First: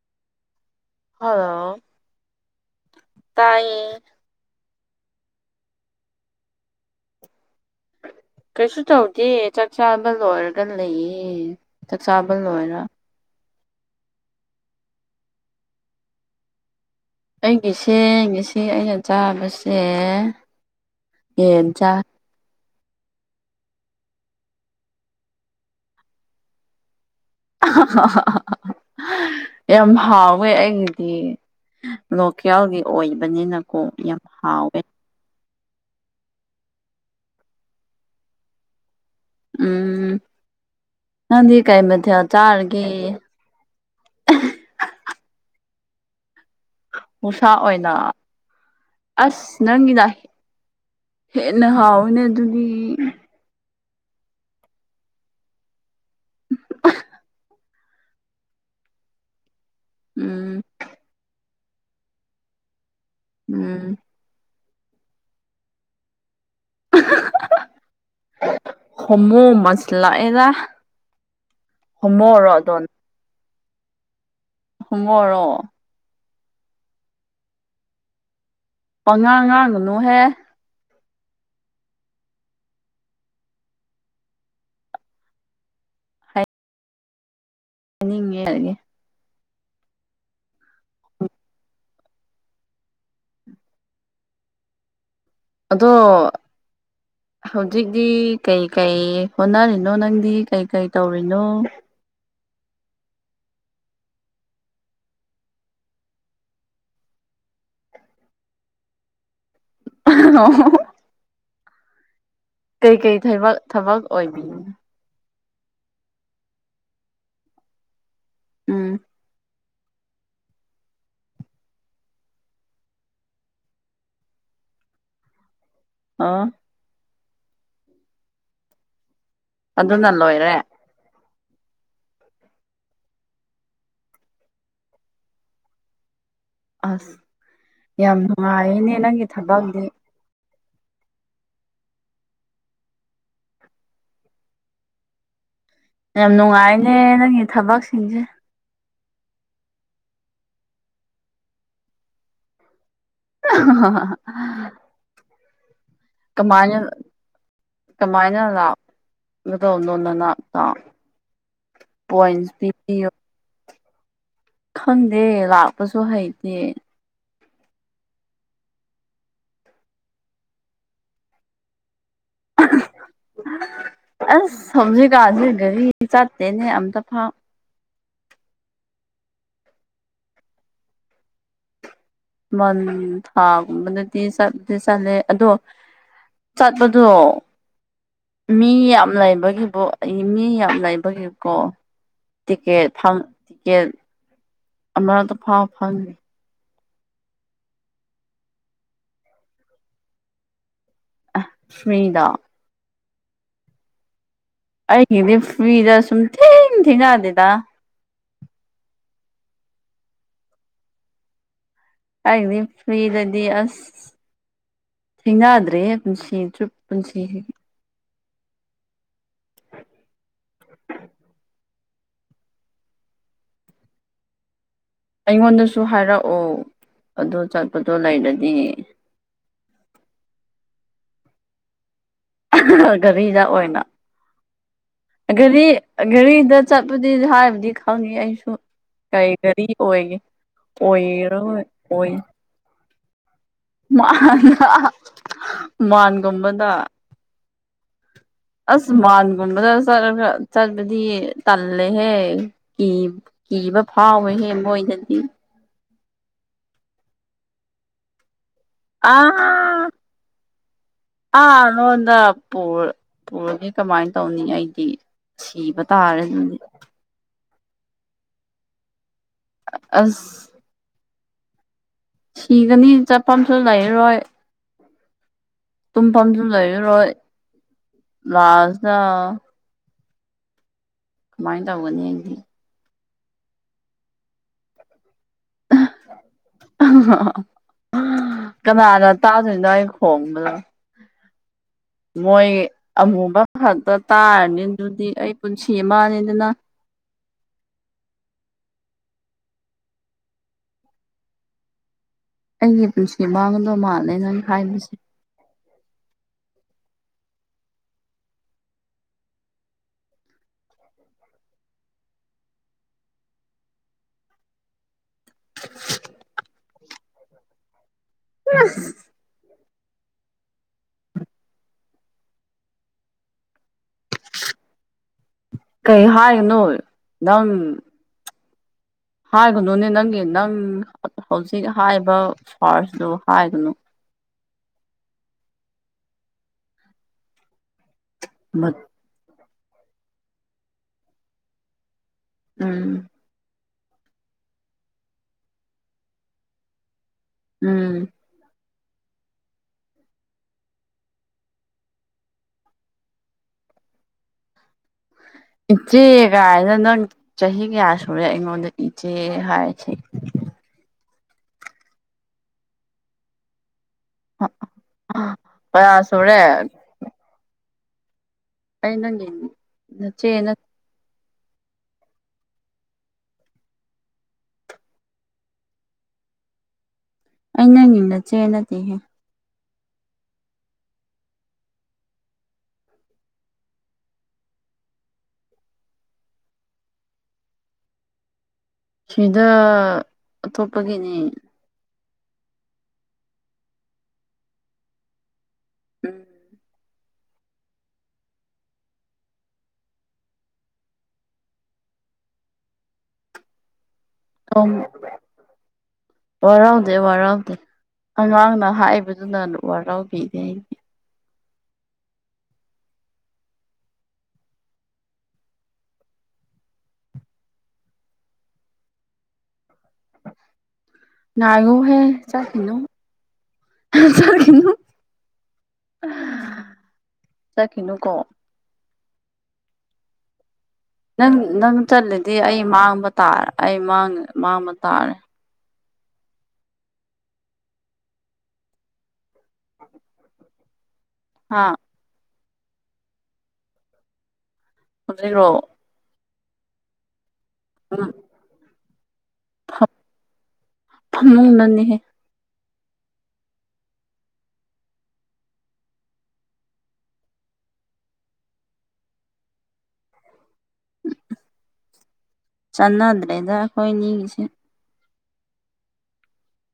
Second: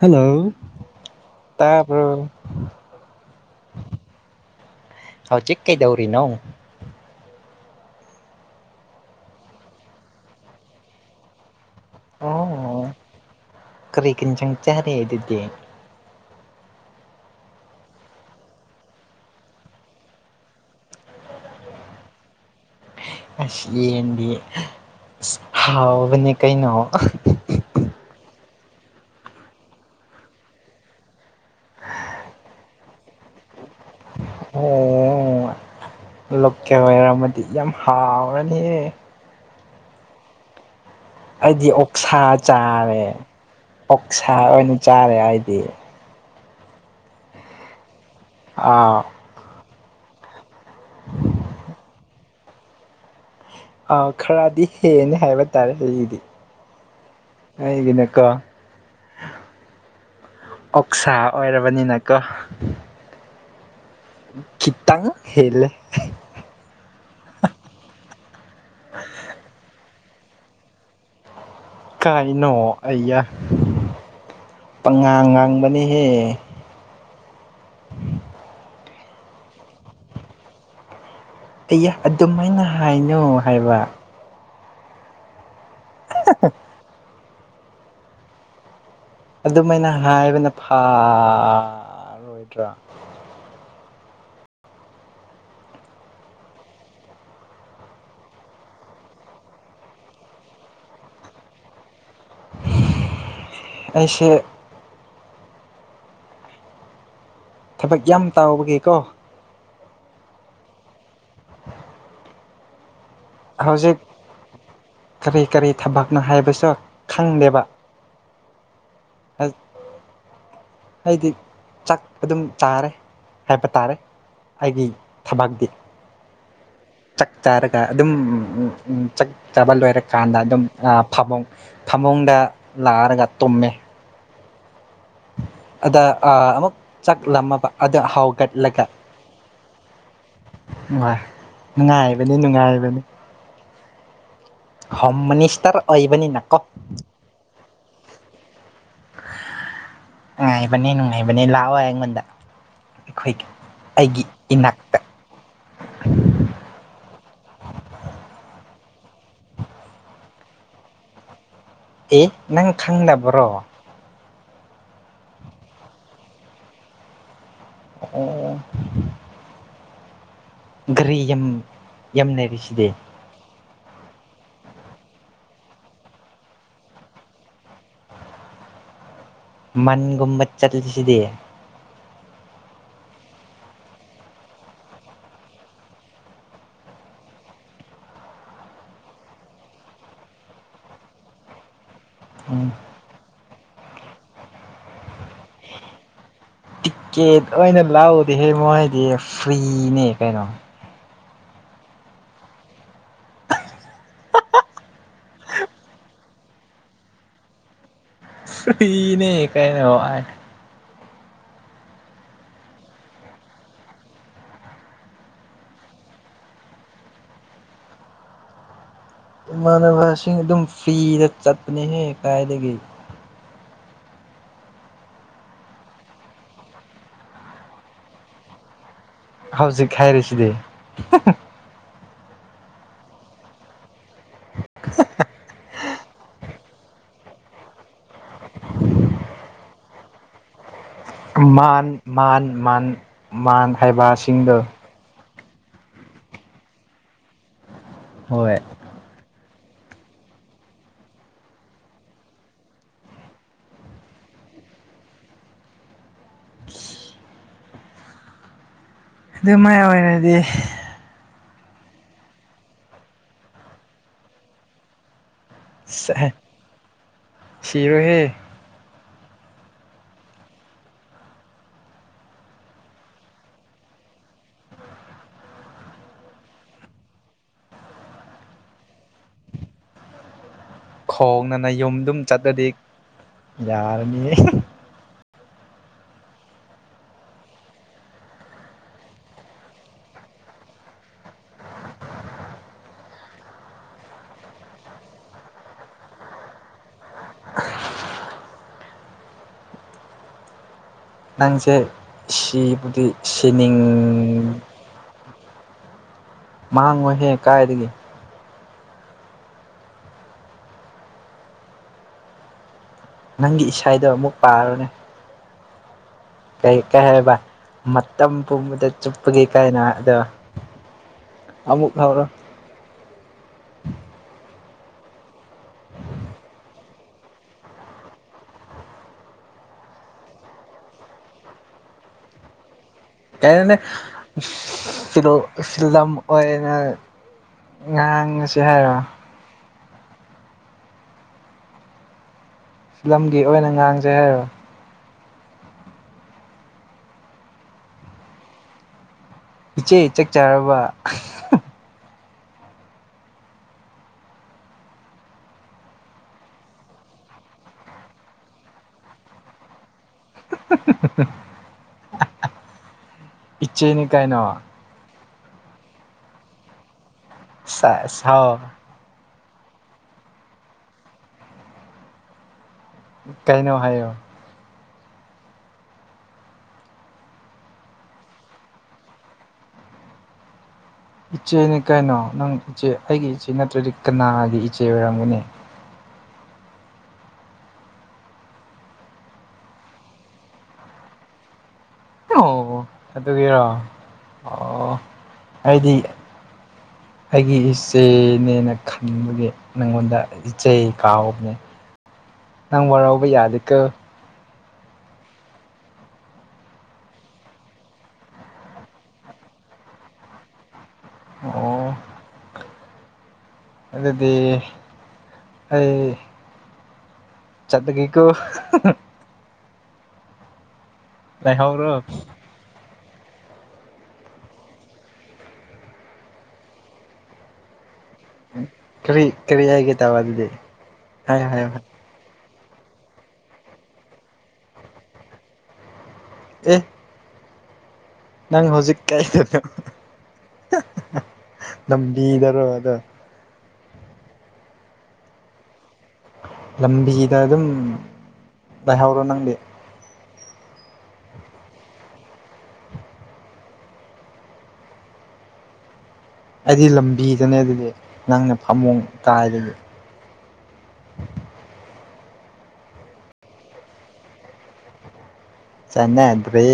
Hello ꯇ hello bro ꯇꯥꯏꯌꯦ ꯍꯥꯎꯆꯤꯛ ꯀꯩꯗꯧꯔꯤꯅꯣ ꯀꯩꯁꯨ ꯇꯧꯗꯦ ꯆꯥꯛ ꯆꯥꯕ ꯂꯣꯏꯔꯒ ꯂꯩꯌꯦ ꯆꯥꯛ ꯆꯥꯕ ꯂꯣꯏꯔ ꯑꯣ ꯀꯔꯤ ꯀꯤꯟꯆꯪ ꯆꯔꯦ ꯑꯗꯨꯗꯤ ꯑꯩꯒꯤꯁꯦ ꯉꯁꯤ ꯑꯩꯅ ꯆꯥꯕꯁꯦ ꯌꯦꯟ ꯆꯥ ꯑꯁ ꯌꯦꯟꯗꯤ ꯍꯥꯎꯕꯅꯦ ꯀꯩꯅꯣ [unintelligible] ꯌꯥꯝ ꯍꯥꯎꯋꯦ ꯑꯩꯒꯤꯗꯤ ꯂꯣꯀꯦꯜꯒꯤ ꯑꯣꯏꯕꯅꯤꯅ ꯀꯣ ꯌꯥꯝ ꯍꯥꯎꯋꯦ ꯑꯣ ꯂꯣꯀꯦꯜ ꯑꯣꯏꯔꯝꯃꯗꯤ ꯌꯥꯝ ꯍꯥꯎꯔꯅꯤꯍꯦ ꯎꯝ ꯅꯪꯗꯤ ꯑꯩꯗꯤ ꯀꯩ ꯑꯣꯛꯁꯥ ꯃꯊꯦꯜ ꯆꯥꯔꯒꯦ ꯆꯥꯔꯦ ꯑꯣꯛꯁꯥ ꯑꯣꯏꯅ ꯆꯥꯔꯦ ꯑꯩꯗꯤ ꯑꯣꯛꯁꯥ ꯑꯣꯏꯅ ꯑꯥꯎ ꯑꯁ ꯅꯪꯒꯤꯅ ꯍꯦꯟꯅ ꯍꯥꯎꯋꯤꯅꯦ ꯑꯗꯨꯗꯤ ꯑꯥꯎ ꯈꯔꯗꯤ ꯍꯦꯜꯂꯦ ꯍꯥꯏꯕ ꯇꯥꯔꯦ ꯑꯩꯒꯤꯗꯤ ꯑꯩꯒꯤꯅꯀꯣ ꯎꯝ ꯑꯣꯛꯁꯥ ꯑꯣꯏꯔꯕꯅꯤꯅ ꯀ ꯎꯝ ꯈꯤꯇꯪ ꯍꯦꯜꯂꯦ [unintelligible] [unintelligible] ꯃꯣ ꯃꯥꯟꯁꯤꯂꯛꯑꯦꯗ ꯀꯥꯏꯅꯣ ꯑꯌꯥ ꯄꯪꯉꯥꯡ ꯍꯣꯃꯣꯔꯣ ꯉꯥꯡꯕꯅꯤꯍꯦ ꯄꯪꯉꯥꯡ ꯉꯥꯡꯒꯅꯨꯍꯦ ꯑꯩꯌꯥ ꯑꯗꯨꯃꯥꯏꯅ ꯍꯥꯏꯅꯣ ꯍꯥꯏꯕ [unintelligible] ꯍꯥꯏꯅꯤꯡꯉꯦ [unintelligible] ꯑꯗꯨꯃꯥꯏꯅ ꯍꯥꯏꯕꯅ ꯐꯔꯣꯏꯗ꯭ꯔ ꯑꯗꯣ ꯍꯧꯖꯤꯛꯇꯤ ꯀꯩ ꯀꯩ ꯍꯣꯠꯅꯔꯤꯅꯣ ꯅꯪꯗꯤ ꯀꯩꯀꯩ ꯇꯧꯔꯤꯅꯣ ꯑꯩꯁꯦ ꯊꯕꯛ ꯌꯥꯝ ꯇꯧꯕꯒꯤ ꯀꯣ [unintelligible] ꯀꯩꯀꯩ ꯊꯩꯕꯛ ꯍꯧꯖꯤꯛ ꯊꯕꯛ ꯑꯣꯏꯕꯤ ꯀꯔꯤ ꯀꯔꯤ ꯊꯕꯛꯅꯣ ꯍꯥꯏꯕꯁꯨ ꯈꯪꯗꯦꯕ ꯎꯝ [unintelligible] ꯑꯩꯗꯤ ꯆꯥꯛ ꯑꯗꯨꯝ ꯆꯥꯔꯦ ꯍꯥꯏꯕ ꯇꯥꯔꯦ ꯑꯩꯒꯤ ꯊꯕꯥꯛꯇꯤ ꯑꯣ ꯆꯥꯛ ꯆꯔꯒ ꯑꯗꯨꯝ ꯆꯥꯛ ꯆꯥꯕ ꯑꯗꯨꯅ ꯂꯣꯏꯔꯀꯥꯟꯗ ꯂꯣꯏꯔꯦ ꯑꯗꯨꯝ ꯑ ꯐꯃꯨꯡ ꯐꯃꯨꯡꯗ ꯂꯥꯛꯔꯒ ꯇꯨꯝꯃꯦ ꯑꯗ ꯑ ꯑꯃꯨꯛ ꯑꯁ ꯆꯥꯛ ꯂꯥꯝꯃꯕ ꯑꯗ ꯌꯥꯝ ꯍꯧꯒꯠꯂꯒ ꯅꯨꯡꯉꯥꯏꯌꯦꯅꯦ ꯅꯪꯒꯤ ꯊꯕꯛꯇꯤ [unintelligible] ꯅꯨꯡꯉꯥꯏꯕꯅꯤ ꯅꯨꯡꯉꯥꯏꯕꯅꯤ ꯍꯣꯝ ꯃꯤꯅꯤꯁꯇ꯭ꯔ ꯌꯥꯝ ꯅꯨꯡꯉꯥꯏꯝꯅꯦ ꯅꯪꯒꯤ ꯊꯕꯛꯁꯤꯡꯖꯦ ꯉꯅꯨꯡꯉꯥꯏꯕꯅꯦ ꯅꯨꯡꯉꯥꯏꯕꯅꯦ ꯂꯥꯛꯑꯣ ꯑꯩꯉꯣꯟꯗ ꯑꯩꯈꯣꯏꯒꯤ ꯑꯩꯒꯤ ꯏꯅꯥꯛꯇ ꯀꯃꯥꯏꯅ ꯀꯃꯥꯏꯅ ꯂꯥꯛꯀꯗꯧꯕꯅꯣ ꯅꯅꯥꯛꯇ [unintelligible] ꯄꯣꯏꯟꯠꯁ ꯄꯤꯕꯤꯌꯣ ꯕꯥꯔꯣ ꯈꯪꯗꯦ ꯂꯥꯛꯄꯁꯨ ꯍꯩꯇꯦ ꯑꯣ ꯒꯥꯔꯤ ꯌꯥꯝ ꯌꯥꯝ ꯂꯩꯔꯤꯁꯤꯗꯤ ꯑꯁ ꯍꯧꯖꯤꯛꯀꯥꯟꯖꯤ ꯒꯥꯔꯤ ꯆꯥꯠꯇꯦꯅꯦ ꯑꯝꯇꯥ ꯐꯥꯎ ꯃꯟꯒꯨꯝꯕ ꯆꯠꯂꯤꯁꯤꯗꯤ ꯃꯟ ꯊꯥꯒꯨꯝꯕꯗꯗꯤ ꯆꯠꯇꯤ ꯆꯠꯂꯦ ꯑꯗꯣ ꯆꯠꯄꯗꯣ ꯃꯤ ꯌꯥꯝ ꯂꯩꯕꯒꯤꯕꯣ ꯑꯩ ꯃꯤ ꯌꯥꯝ ꯂꯩꯕꯒꯤꯀꯣ ꯎꯝ ꯇꯤꯀꯦꯠ ꯐꯪ ꯇꯤꯀꯦꯠ ꯑꯃꯔꯛꯇꯥ ꯐꯥꯎ ꯐꯪ ꯇꯤꯛꯀꯦꯠ ꯑꯣꯏꯅ ꯂꯧꯗꯦꯍꯦ ꯃꯣꯏꯗꯤ ꯐ꯭ꯔꯤꯅꯦ ꯀꯩꯅꯣ ꯑꯦ ꯐꯔꯤꯗꯣ ꯑꯩꯒꯤꯗꯤ ꯐ꯭ꯔꯤꯗ ꯁꯨꯝ ꯊꯦꯡ ꯊꯦꯡꯅꯗꯦꯗꯥ ꯐ꯭ꯔꯤꯅꯦ ꯀꯩꯅꯣ ꯑꯥꯏ ꯑꯩꯒꯤꯗꯤ ꯐ꯭ꯔꯤꯗꯥꯗꯤ ꯑꯁ ꯊꯦꯡꯅꯗ꯭ꯔꯤꯍꯦ ꯄꯨꯟꯁꯤ ꯆꯨꯞ ꯄꯨꯟꯁꯤ ꯏꯃꯥꯟꯅꯕꯁꯤꯡ ꯑꯗꯨꯝ ꯐ꯭ꯔꯤꯗ ꯆꯠꯄꯅꯤꯍꯦ ꯀꯥꯏꯗꯒꯤ ꯑꯩꯉꯣꯟꯗꯁꯨ ꯍꯥꯏꯔꯛꯑꯣ ꯑꯗꯣ ꯆꯠꯄꯗꯣ ꯂꯩꯔꯗꯤ ꯍꯧꯖꯤꯛ ꯍꯥꯏꯔꯤꯁꯤꯗꯤ ꯒꯔꯤꯗꯥ ꯑꯣꯏꯅ ꯒꯥꯔꯤ ꯒꯥꯔꯤꯗ ꯆꯠꯄꯗꯤ ꯍꯥꯏꯕꯗꯤ ꯈꯪꯉꯦ ꯑꯩꯁꯨ ꯀꯔꯤ ꯒꯥꯔꯤ ꯑꯣꯏꯒꯦ ꯑꯣꯏ ꯑꯣꯏꯔꯔꯣꯏ ꯃꯥꯟ ꯃꯥꯟ ꯃꯥꯟ ꯃꯥꯟ ꯃꯥꯟ ꯍꯥꯏꯕꯁꯤꯡꯗꯣ ꯃꯥꯟꯒꯨꯝꯕꯗꯥ ꯍꯣꯏ ꯑꯁ ꯃꯥꯟꯒꯨꯝꯕꯗ ꯆꯠꯂꯒ ꯆꯠꯄꯗꯤ ꯇꯜꯂꯦꯍꯦ ꯀꯤ ꯀꯤꯕ ꯐꯥꯎꯋꯦꯍꯦ ꯃꯣꯏꯗꯥꯗꯤ ꯑꯗꯨꯃꯥꯏ ꯑꯥ ꯑꯣꯏꯔꯗꯤ ꯑꯥ ꯔꯣꯟꯗ ꯄꯨꯔꯥ ꯄꯨꯔꯥꯗꯤ ꯀꯃꯥꯏ ꯇꯧꯅꯤ ꯑꯩꯗꯤ ꯁꯤꯕꯥ ꯇꯥꯔꯦ ꯁꯦ ꯑꯗꯨꯗꯤ ꯁꯤꯔꯣꯏꯍꯦ ꯑꯁ ꯁꯤꯒꯥꯅꯤ ꯆꯠꯐꯝꯁꯨ ꯂꯩꯔꯣꯏ ꯇꯨꯝ ꯐꯝꯁꯨ ꯂꯩꯔꯣꯏ ꯂꯥꯁꯇꯥ ꯈꯣꯡꯅ ꯀꯃꯥꯏꯅ ꯇꯧꯒꯅꯤ ꯅꯌꯨꯝꯗꯨꯝ ꯑꯩꯗꯤ ꯆꯠꯂꯗꯤ ꯌꯥꯔꯅꯤꯌꯦ ꯀꯅꯥꯅ ꯇꯥꯗꯣꯏꯅꯣ ꯑꯩ ꯈꯣꯡꯕꯗꯣ ꯃꯣꯏ ꯑꯃꯨꯕ ꯈꯛꯇꯥ ꯇꯥꯔꯅꯤ ꯑꯗꯨꯗꯤ ꯑꯩ ꯄꯨꯟꯁꯤ ꯃꯥꯅꯤꯗꯅ ꯅꯪꯁꯦ ꯑꯩꯒꯤ ꯁꯤꯕꯨꯗꯤ ꯄꯨꯟꯁꯤ ꯃꯥꯡꯒꯗꯧ ꯁꯤꯅꯤꯡ ꯃꯥꯜꯂꯦ ꯅꯪ ꯍꯥꯏꯕꯁꯦ ꯃꯥꯡꯉꯣꯏꯍꯦ ꯀꯥꯏꯗꯒꯤ ꯅꯪꯒꯤ ꯏꯁꯩꯗꯣ ꯑꯃꯨꯛ ꯄꯥꯔꯣꯅꯦ ꯀꯩ ꯀꯩ ꯍꯥꯏꯕ ꯃꯇꯝ ꯄꯨꯝꯕꯗ ꯆꯨꯞꯄꯒꯤ ꯀꯥꯏꯅ ꯑꯗꯣ ꯑꯃꯨꯛ ꯍꯧꯔꯣ ꯀꯩ ꯍꯥꯏꯒꯅꯣ ꯅꯪ ꯍꯥꯏꯒꯅꯣꯅꯦ ꯅꯪꯒꯤ ꯅꯪ ꯍꯧꯖꯤꯛ ꯍꯥꯏꯕ ꯄꯥꯔꯁꯗꯨ ꯀꯩꯅꯣꯅꯤ ꯐꯤꯂꯣ ꯐꯤꯂꯝ ꯑꯣꯏꯅ ꯉꯥꯡ ꯉꯁꯤ ꯍꯥꯏꯔꯣ ꯎꯝ ꯂꯝꯒꯤ ꯑꯣꯏꯅ ꯉꯥꯡꯖꯦ ꯍꯥꯏꯔꯣ ꯎꯝ ꯏꯆꯦ ꯆꯛ ꯆꯥꯔꯕ ꯏꯆꯦ ꯒꯥꯏꯅ ꯅꯪ ꯆꯍꯤ ꯀꯌꯥ ꯁꯨꯔꯦ ꯑꯩꯉꯣꯟꯗ ꯏꯆꯦ ꯍꯥꯏꯁꯦ ꯏꯆꯦꯅꯤ ꯀꯩꯅꯣ ꯑꯥ [unintelligible] ꯀꯌꯥ ꯁꯨꯔꯦ ꯁꯦꯁ [unintelligible] ꯍꯥꯎ [unintelligible] ꯑꯩ ꯅꯪꯒꯤ ꯅꯆꯦ ꯅꯠ ꯀꯩꯅꯣ ꯍꯥꯏꯌꯣ ꯑꯩ ꯅꯪꯒꯤ ꯅꯆꯦ ꯅꯠꯇꯦꯍꯦ ꯏꯆꯦꯅꯤ ꯀꯩꯅꯣ ꯅꯪ ꯏꯆꯦ ꯑꯩꯒꯤ ꯏꯆꯦ ꯅꯠꯇ꯭ꯔꯗꯤ ꯀꯅꯥꯒꯤ ꯏꯆꯦ ꯑꯣꯏꯔꯝꯒꯅꯤ ꯁꯤꯗ ꯑꯇꯣꯞꯄꯒꯤꯅꯤ ꯑꯣ ꯑꯗꯨꯒꯤꯔꯣ ꯑꯣ ꯑꯩꯗꯤ ꯑꯩꯒꯤ ꯏꯆꯦꯅꯦꯅ ꯈꯟꯕꯒꯤ ꯅꯪꯉꯣꯟꯗ ꯏꯆꯦ ꯀꯥꯎꯕꯅꯦ ꯅꯪ ꯋꯥꯔꯧꯕ ꯌꯥꯗꯦꯀꯣ ꯑꯧ ꯋꯥꯔꯧꯗꯦ ꯋꯥꯔꯧꯗꯦ ꯑꯉꯥꯡꯅ ꯍꯥꯏꯕꯗꯨꯅ ꯋꯥꯔꯧꯕꯤꯔꯦ [unintelligible] ꯑꯩꯗꯤ ꯑꯣ ꯑꯗꯨꯗꯤ ꯑꯩ ꯆꯠꯂꯒꯦꯀꯣ ꯅꯥꯏꯔꯨꯍꯦ ꯂꯩꯍꯧꯔꯣ [unintelligible] ꯆꯠꯈꯤꯅꯨ ꯆꯠꯈꯤꯅꯨ ꯆꯠꯈꯤꯅꯨꯀꯣ ꯀ꯭ꯔꯤ ꯀꯔꯤ ꯍꯥꯏꯒꯦ ꯇꯧꯕ ꯑꯗꯨꯗꯤ ꯅꯪ ꯍꯥꯏꯌꯣ ꯍꯥꯏꯌꯣ ꯅꯪ ꯆꯠꯂꯗꯤ ꯑꯩ ꯃꯥꯡꯕ ꯇꯥꯔ ꯑꯩ ꯃꯥꯡꯉꯦ ꯃꯥꯡꯕ ꯇꯥꯔꯦ ꯑꯦ ꯅꯪ ꯍꯧꯖꯤꯛ [unintelligible] ꯍꯥꯥ ꯂꯝꯕꯤꯗꯔꯣ ꯑꯗ [unintelligible] ꯁꯝꯖꯈ꯭ꯔꯣ [unintelligible] ꯂꯝꯕꯤꯗ ꯑꯗꯨꯝ ꯑ [unintelligible] ꯥꯂꯩꯍꯧꯔꯣ ꯅꯪꯗꯤ ꯐ [unintelligible] ꯐꯃꯨꯡꯗꯅꯤꯍꯦ ꯑꯩꯗꯤ ꯂꯝꯕꯤꯗꯅꯦ ꯑꯗꯨꯗꯤ ꯅꯪꯅ ꯐꯃꯨꯡ ꯀꯥꯏꯗꯗꯤ [unintelligible] ꯆꯥꯟꯅꯗ꯭ꯔꯦꯗ ꯑꯩꯈꯣꯏꯅꯤꯒꯤꯁꯦ ꯆꯥꯟꯅꯗ꯭ꯔꯦ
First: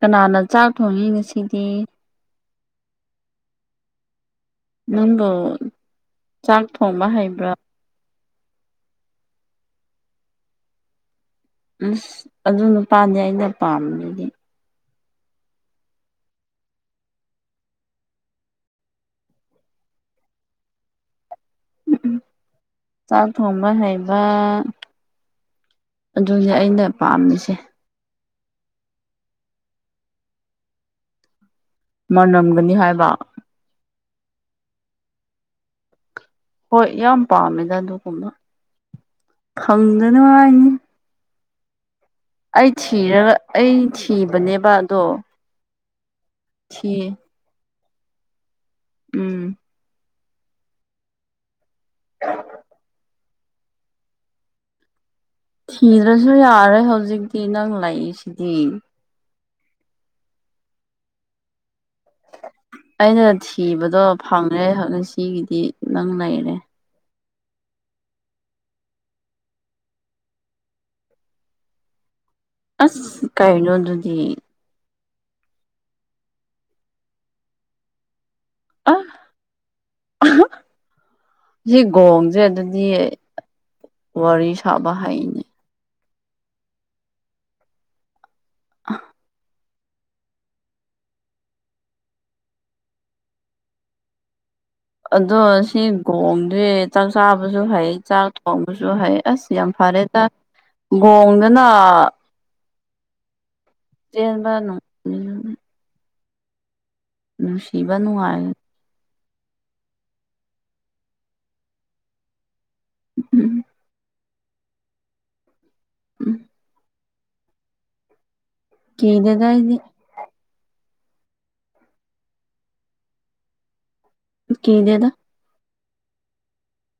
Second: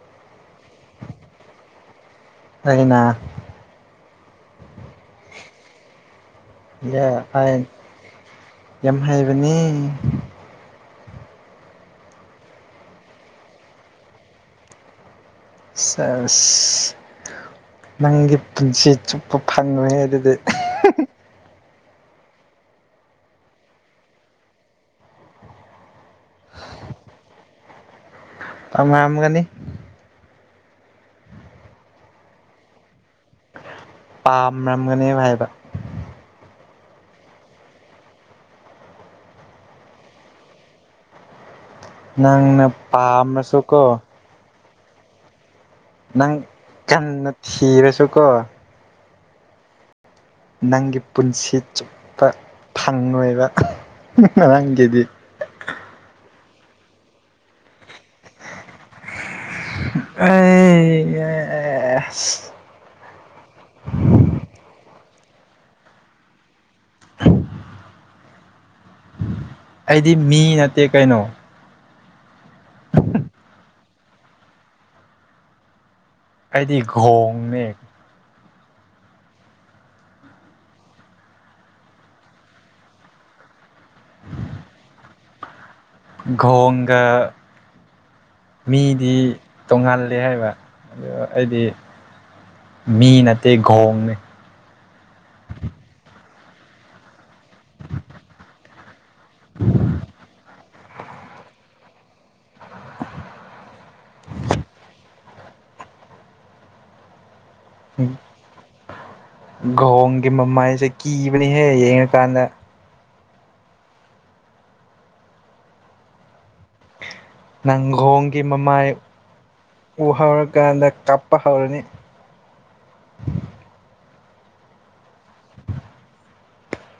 ꯀꯅꯥꯅ ꯆꯥꯛ ꯊꯣꯡꯉꯤ ꯉꯁꯤꯗꯤ ꯑꯩꯅ ꯅꯪꯕꯣ [unintelligible] ꯌꯥꯝ ꯍꯩꯕꯅꯤ ꯑ꯭ꯁ ꯑꯗꯨ ꯅꯨꯄꯥꯅꯦ ꯑꯩꯅ ꯄꯥꯝꯕꯅꯤꯗꯤ [unintelligible] ꯁꯦꯖ ꯅꯪꯒꯤ ꯄꯨꯟꯁꯤ ꯆꯨꯞꯄ ꯐꯪꯉꯦ ꯑꯗꯨꯗꯤ ꯎꯝ [unintelligible] ꯆꯥꯛ ꯊꯣꯡꯕ ꯍꯩꯕ ꯑꯗꯨꯅꯦ ꯑꯩꯅ ꯄꯥꯝꯃꯤꯁꯦ ꯑꯃꯝꯒꯅꯤ꯫ ꯃꯅꯝꯒꯅꯤ ꯍꯥꯏꯕ꯫ ꯄꯥꯝꯔꯝꯒꯅꯤ ꯍꯥꯏꯕ꯫ ꯍꯣꯏ ꯌꯥꯝ ꯄꯥꯝꯃꯦꯗ ꯑꯗꯨꯒꯨꯝꯕ ꯈꯪꯗꯅꯉꯥꯏꯅꯤ꯫ ꯅꯪꯅ ꯑꯩ ꯊꯤꯔꯒ ꯑꯩ ꯄꯥꯝꯔꯁꯨꯀꯣ ꯊꯤꯕꯅꯦꯕ ꯑꯗꯣ, ꯅꯪ ꯊꯤ ꯀꯟꯅ ꯊꯤꯔꯁꯨ ꯀꯣ ꯎꯝ ꯅꯪꯒꯤ ꯄꯨꯟꯁꯤ ꯆꯨꯞꯄ ꯐꯪꯂꯪꯂꯣꯏꯕ ꯅꯪꯒꯤꯗꯤ꯫ ꯊꯤꯗ꯭ꯔꯁꯨ ꯌꯥꯔꯦ ꯍꯧꯖꯤꯛꯇꯤ ꯅꯪ ꯂꯥꯛꯏꯁꯤꯗꯤ꯫ ꯑꯦ ꯑꯩꯅ ꯊꯤꯕꯗꯣ ꯐꯪꯉꯦ ꯉꯁꯤꯒꯤꯗꯤ ꯅꯪ ꯂꯩꯔꯦ꯫ ꯑꯩꯗꯤ ꯃꯤ ꯅꯠꯇꯦ ꯀꯩꯅꯣ꯫ ꯑꯁ ꯀꯩꯅꯣ ꯑꯗꯨꯗꯤ꯫ ꯑꯩꯗꯤ ꯒꯣꯡꯅꯦ꯫ ꯑ ꯁꯤ ꯒꯣꯡꯁꯦ ꯑꯗꯨꯗꯤ, ꯋꯥꯔꯤ ꯁꯕ ꯍꯥꯏꯅꯤ꯫ ꯒꯣꯡꯒ ꯃꯤꯗꯤ, ꯇꯣꯡꯉꯥꯜꯂꯦ ꯍꯥꯏꯕ ꯑꯗꯨ ꯑꯩꯗꯤ ꯃꯤ ꯅꯠꯇꯦ ꯒꯣꯡꯅꯦ꯫ ꯑꯗꯣ ꯑꯁꯤ ꯒꯣꯡꯗꯤ ꯆꯥꯛ ꯆꯥꯕꯁꯨ ꯍꯩ ꯆꯥꯛ ꯊꯣꯡꯕꯁꯨ ꯍꯩ꯫ ꯑꯁ ꯌꯥꯝ ꯐꯔꯦꯗ ꯒꯣꯡꯗꯅ, ꯆꯦꯟꯕ ꯅꯨꯡ ꯅꯨꯡꯁꯤꯕ ꯅꯨꯡꯉꯥꯏ꯫ ꯒꯣꯡꯒꯤ ꯃꯃꯥꯏꯁꯦ ꯀꯤꯕꯅꯤꯍꯦ ꯌꯦꯡꯉꯀꯥꯟꯗ꯫ ꯎꯝ ꯎꯝ ꯅꯪꯒꯣꯡꯒꯤ ꯃꯃꯥꯏ ꯀꯤꯗꯦꯗ ꯑꯩꯗꯤ ꯎ ꯍꯧꯔꯀꯥꯟꯗ ꯀꯥꯞꯄ ꯍꯧꯔꯅꯤ꯫ ꯀꯤꯗꯦꯗ꯫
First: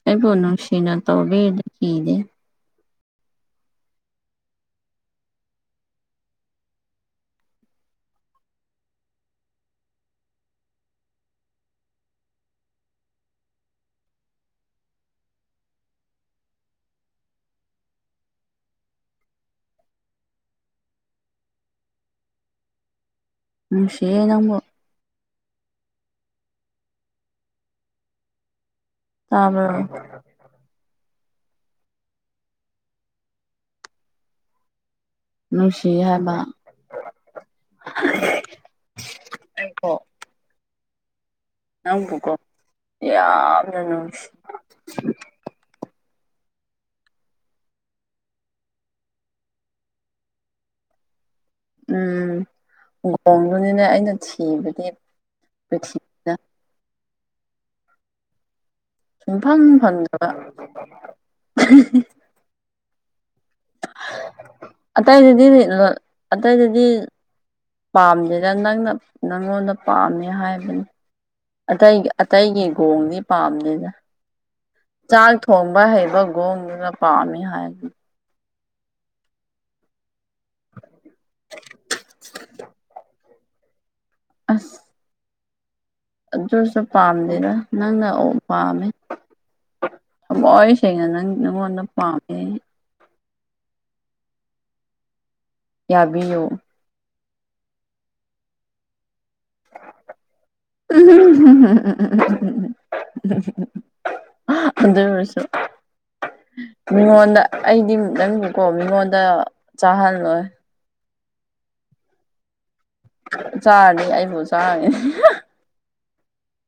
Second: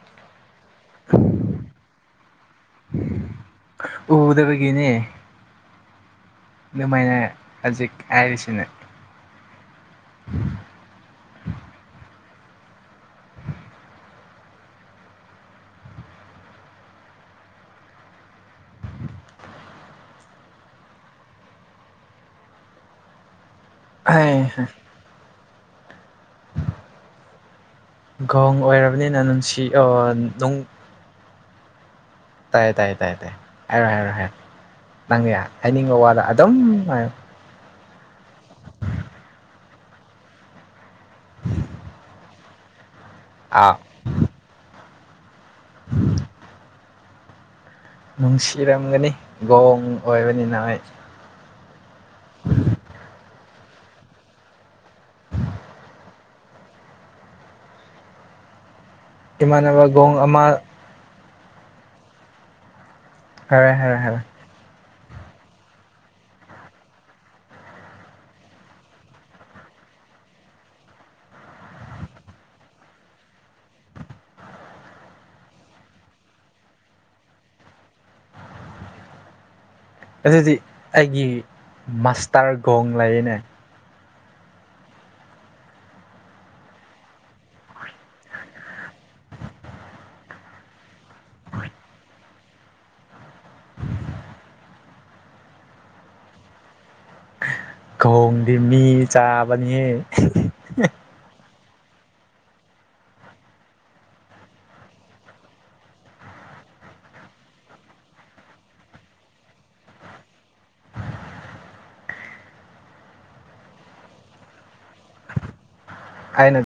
ꯑꯩꯕꯨ ꯅꯨꯡꯁꯤꯅ ꯇꯧꯕꯤꯔꯗꯤ ꯀꯤꯗꯦ꯫ ꯎꯗꯕꯒꯤꯅꯦ꯫ ꯑꯗꯨꯃꯥꯏꯅ ꯍꯖꯤꯛ ꯍꯥꯏꯔꯤꯁꯤꯅꯦ꯫ ꯅꯨꯡꯁꯤꯌꯦ ꯅꯪꯕꯨ꯫ ꯒꯣꯡ ꯑꯣꯏꯔꯕꯅꯤꯅ ꯅꯨꯡꯁꯤ ꯇꯥꯕ꯭ꯔꯣ ꯑꯣ ꯅꯨꯡ ꯇꯥꯏꯌꯦ ꯇꯥꯏꯌꯦ ꯇꯥꯏꯌꯦ ꯇꯥꯏꯌꯦ ꯍꯥꯏꯔꯣ ꯍꯥꯏꯔꯣꯏ ꯍꯥꯏꯔꯣ ꯅꯪꯅ ꯌꯥꯝ ꯍꯥꯏꯅꯤꯡꯕ ꯅꯨꯡꯁꯤꯌꯦ ꯋꯥꯗ ꯍꯥꯏꯕ ꯑꯗꯨꯝ ꯍꯥꯏꯌꯣ꯫ [unintelligible] ꯑꯩꯀꯣ꯫ [inaudible] ꯅꯪꯕꯨꯀꯣ ꯑꯥ ꯌꯥꯝꯅ ꯅꯨꯡꯁꯤ꯫ [inaudible] ꯅꯨꯡꯁꯤꯔꯝꯒꯅꯤ ꯒꯣꯡ ꯑꯣꯏꯕꯅꯤꯅ ꯍꯣꯏ꯫ ꯎꯝ ꯒꯣꯡꯗꯨꯅꯤꯅꯦ ꯑꯩꯅ ꯊꯤꯕꯗꯤ ꯄ꯭ꯔꯤꯊꯤ ꯁꯨꯡꯐꯪ ꯏꯃꯥꯟꯅꯕ ꯒꯣꯡ ꯐꯪꯗꯕ꯫ ꯑꯃ ꯍꯥꯏꯔꯦ ꯍꯥꯏꯔꯦ ꯍꯥꯏꯔꯦ꯫ ꯑꯇꯩꯗꯗꯤ ꯑꯇꯩꯗꯗꯤ꯫ ꯄꯥꯝꯗꯦꯗ ꯅꯪꯅ ꯅꯪꯉꯣꯟꯗ ꯄꯥꯝꯃꯦ ꯍꯥꯏꯕꯅꯤ꯫ ꯑꯇꯩ ꯑꯇꯩꯒꯤ ꯈꯒꯣꯡꯗꯤ ꯄꯥꯝꯗꯦꯗ꯫ ꯆꯥꯛ ꯊꯣꯡꯕ ꯍꯩꯕ ꯒꯣꯡꯗꯨꯅ ꯄꯥꯝꯃꯤ ꯍꯥꯏꯕꯅꯤ꯫ ꯑꯗꯨꯗꯤ ꯑꯩꯒꯤ ꯃꯁꯇꯔ ꯒꯣꯞ ꯂꯩꯅꯦ ꯑꯁ ꯑꯗꯨꯁꯨ ꯄꯥꯝꯗꯦꯗ ꯅꯪꯅ ꯑꯣ ꯄꯥꯝꯃꯦ ꯊꯃꯣꯏ ꯁꯦꯡꯅ ꯅꯪ ꯅꯪꯉꯣꯟꯗ ꯄꯥꯝꯃꯦ ꯌꯥꯕꯤꯌꯨ ꯈꯣꯡꯗꯤ ꯃꯤ ꯆꯥꯕꯅꯤꯍꯦ ꯎꯝ [unintelligible] ꯑꯗꯨ ꯑꯣꯏꯔꯁꯨ ꯃꯤꯉꯣꯟꯗ ꯑꯩꯗꯤ ꯅꯪꯅꯀꯣ ꯃꯤꯉꯣꯟꯗ ꯆꯥꯍꯜꯂꯣꯏ ꯆꯥꯔꯅꯤ ꯑꯩꯅꯕꯨ ꯆꯥꯔꯅꯤ ꯑꯩꯅ